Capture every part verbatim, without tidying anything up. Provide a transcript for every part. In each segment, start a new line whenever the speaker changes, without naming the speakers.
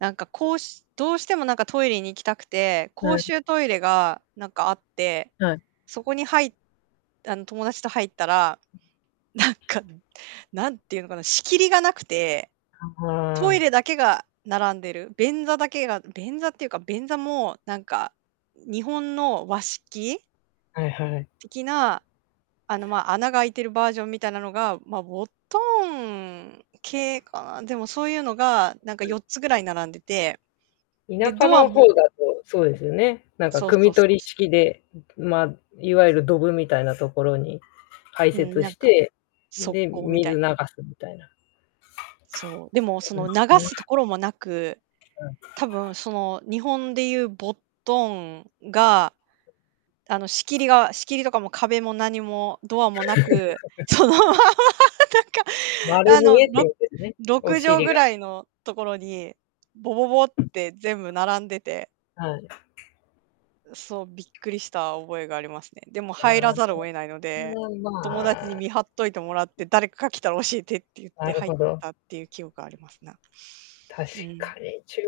なんかこう しどうしてもなんかトイレに行きたくて、
な
公
ん
衆トイレが、なんか、あって、
はい。
そこに入っあの、友達と入ったら、なんかぬ、何て言うのかな、仕切りが無くて。トイレだ けが並んでる、便座だけが便座っていうか便座もなんか、日本の和式
はいはい。
的な、あの、ま、穴が開いてるバージョンみたいなのが、ま、ボットン系かな。でもそういうのが、なんか
はい。
よっつぐらい並んでて。で、
田舎
ドア
の方
も
だとそうですよね、なんか
そう
汲
そ
み
うそ
取
う
り
そう。
式で、うん、ぷま、いわゆるドブみたいなところに開
うん、
設
なん
し
か、
て、
側
で、
溝みた
水
い
流
な。
すみたいな。
そう、でもその流
そうで
す
す
と
ね。
ころもなく、
うん。
多分その、日本で言うボットンが、あの、仕切りが仕切りとかも壁も何もドアもなく、そのままなんか、
丸
あ
見
の、
えって
ろ
ことですね？
ろ
お
くじょう
尻
ぐ
が。
らいのところに、ボボボって全部 並んでて
はい。
うそう、びっくりした覚えがありますね。でも
あ
入ら
あ、
ざるを得ないので、
ま
友達に
あ。
見張っといてもらって、誰かが来たら教えてって言っ
な
て
る
入
ほ
っ
ど。
たっていう記憶がありますな。
確
うん。
かに、中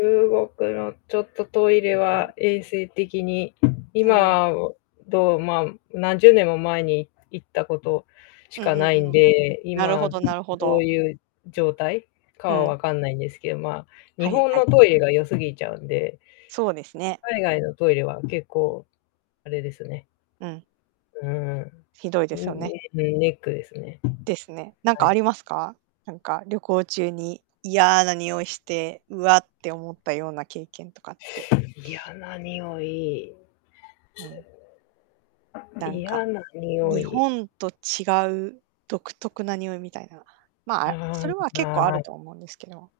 国のちょっとトイレ
ああ。
は衛生的に、
うん。
今をどうま、何十年も前にい行ったことし
うん
か
う
ない
ん
ん
うん。
で、
なる
今
ほどなるほ
どう
ど。
いう状態か
う
は
ん。
わかんないんですけど、ま、日
はい
本
はい。
のトイレが良すぎちゃうんで
そうですね。
海外のトイレは結構あれですね。
うん。
うん。
ひどい
う
ですよ
ん、
ね。
ねうん、ネックですね。
ですね。なん
は
かあ
い。
りますか？なんか、旅行中に、嫌な臭いして、うわって思ったような経験とかって。
やな臭い。
うん。だん
嫌
か、
な臭
日
い。
本と違う独特な臭いみたいな。ま、あ、そ
はー
れ
い、
は結
は
構あ
ー
る
い。
と思うんですけど。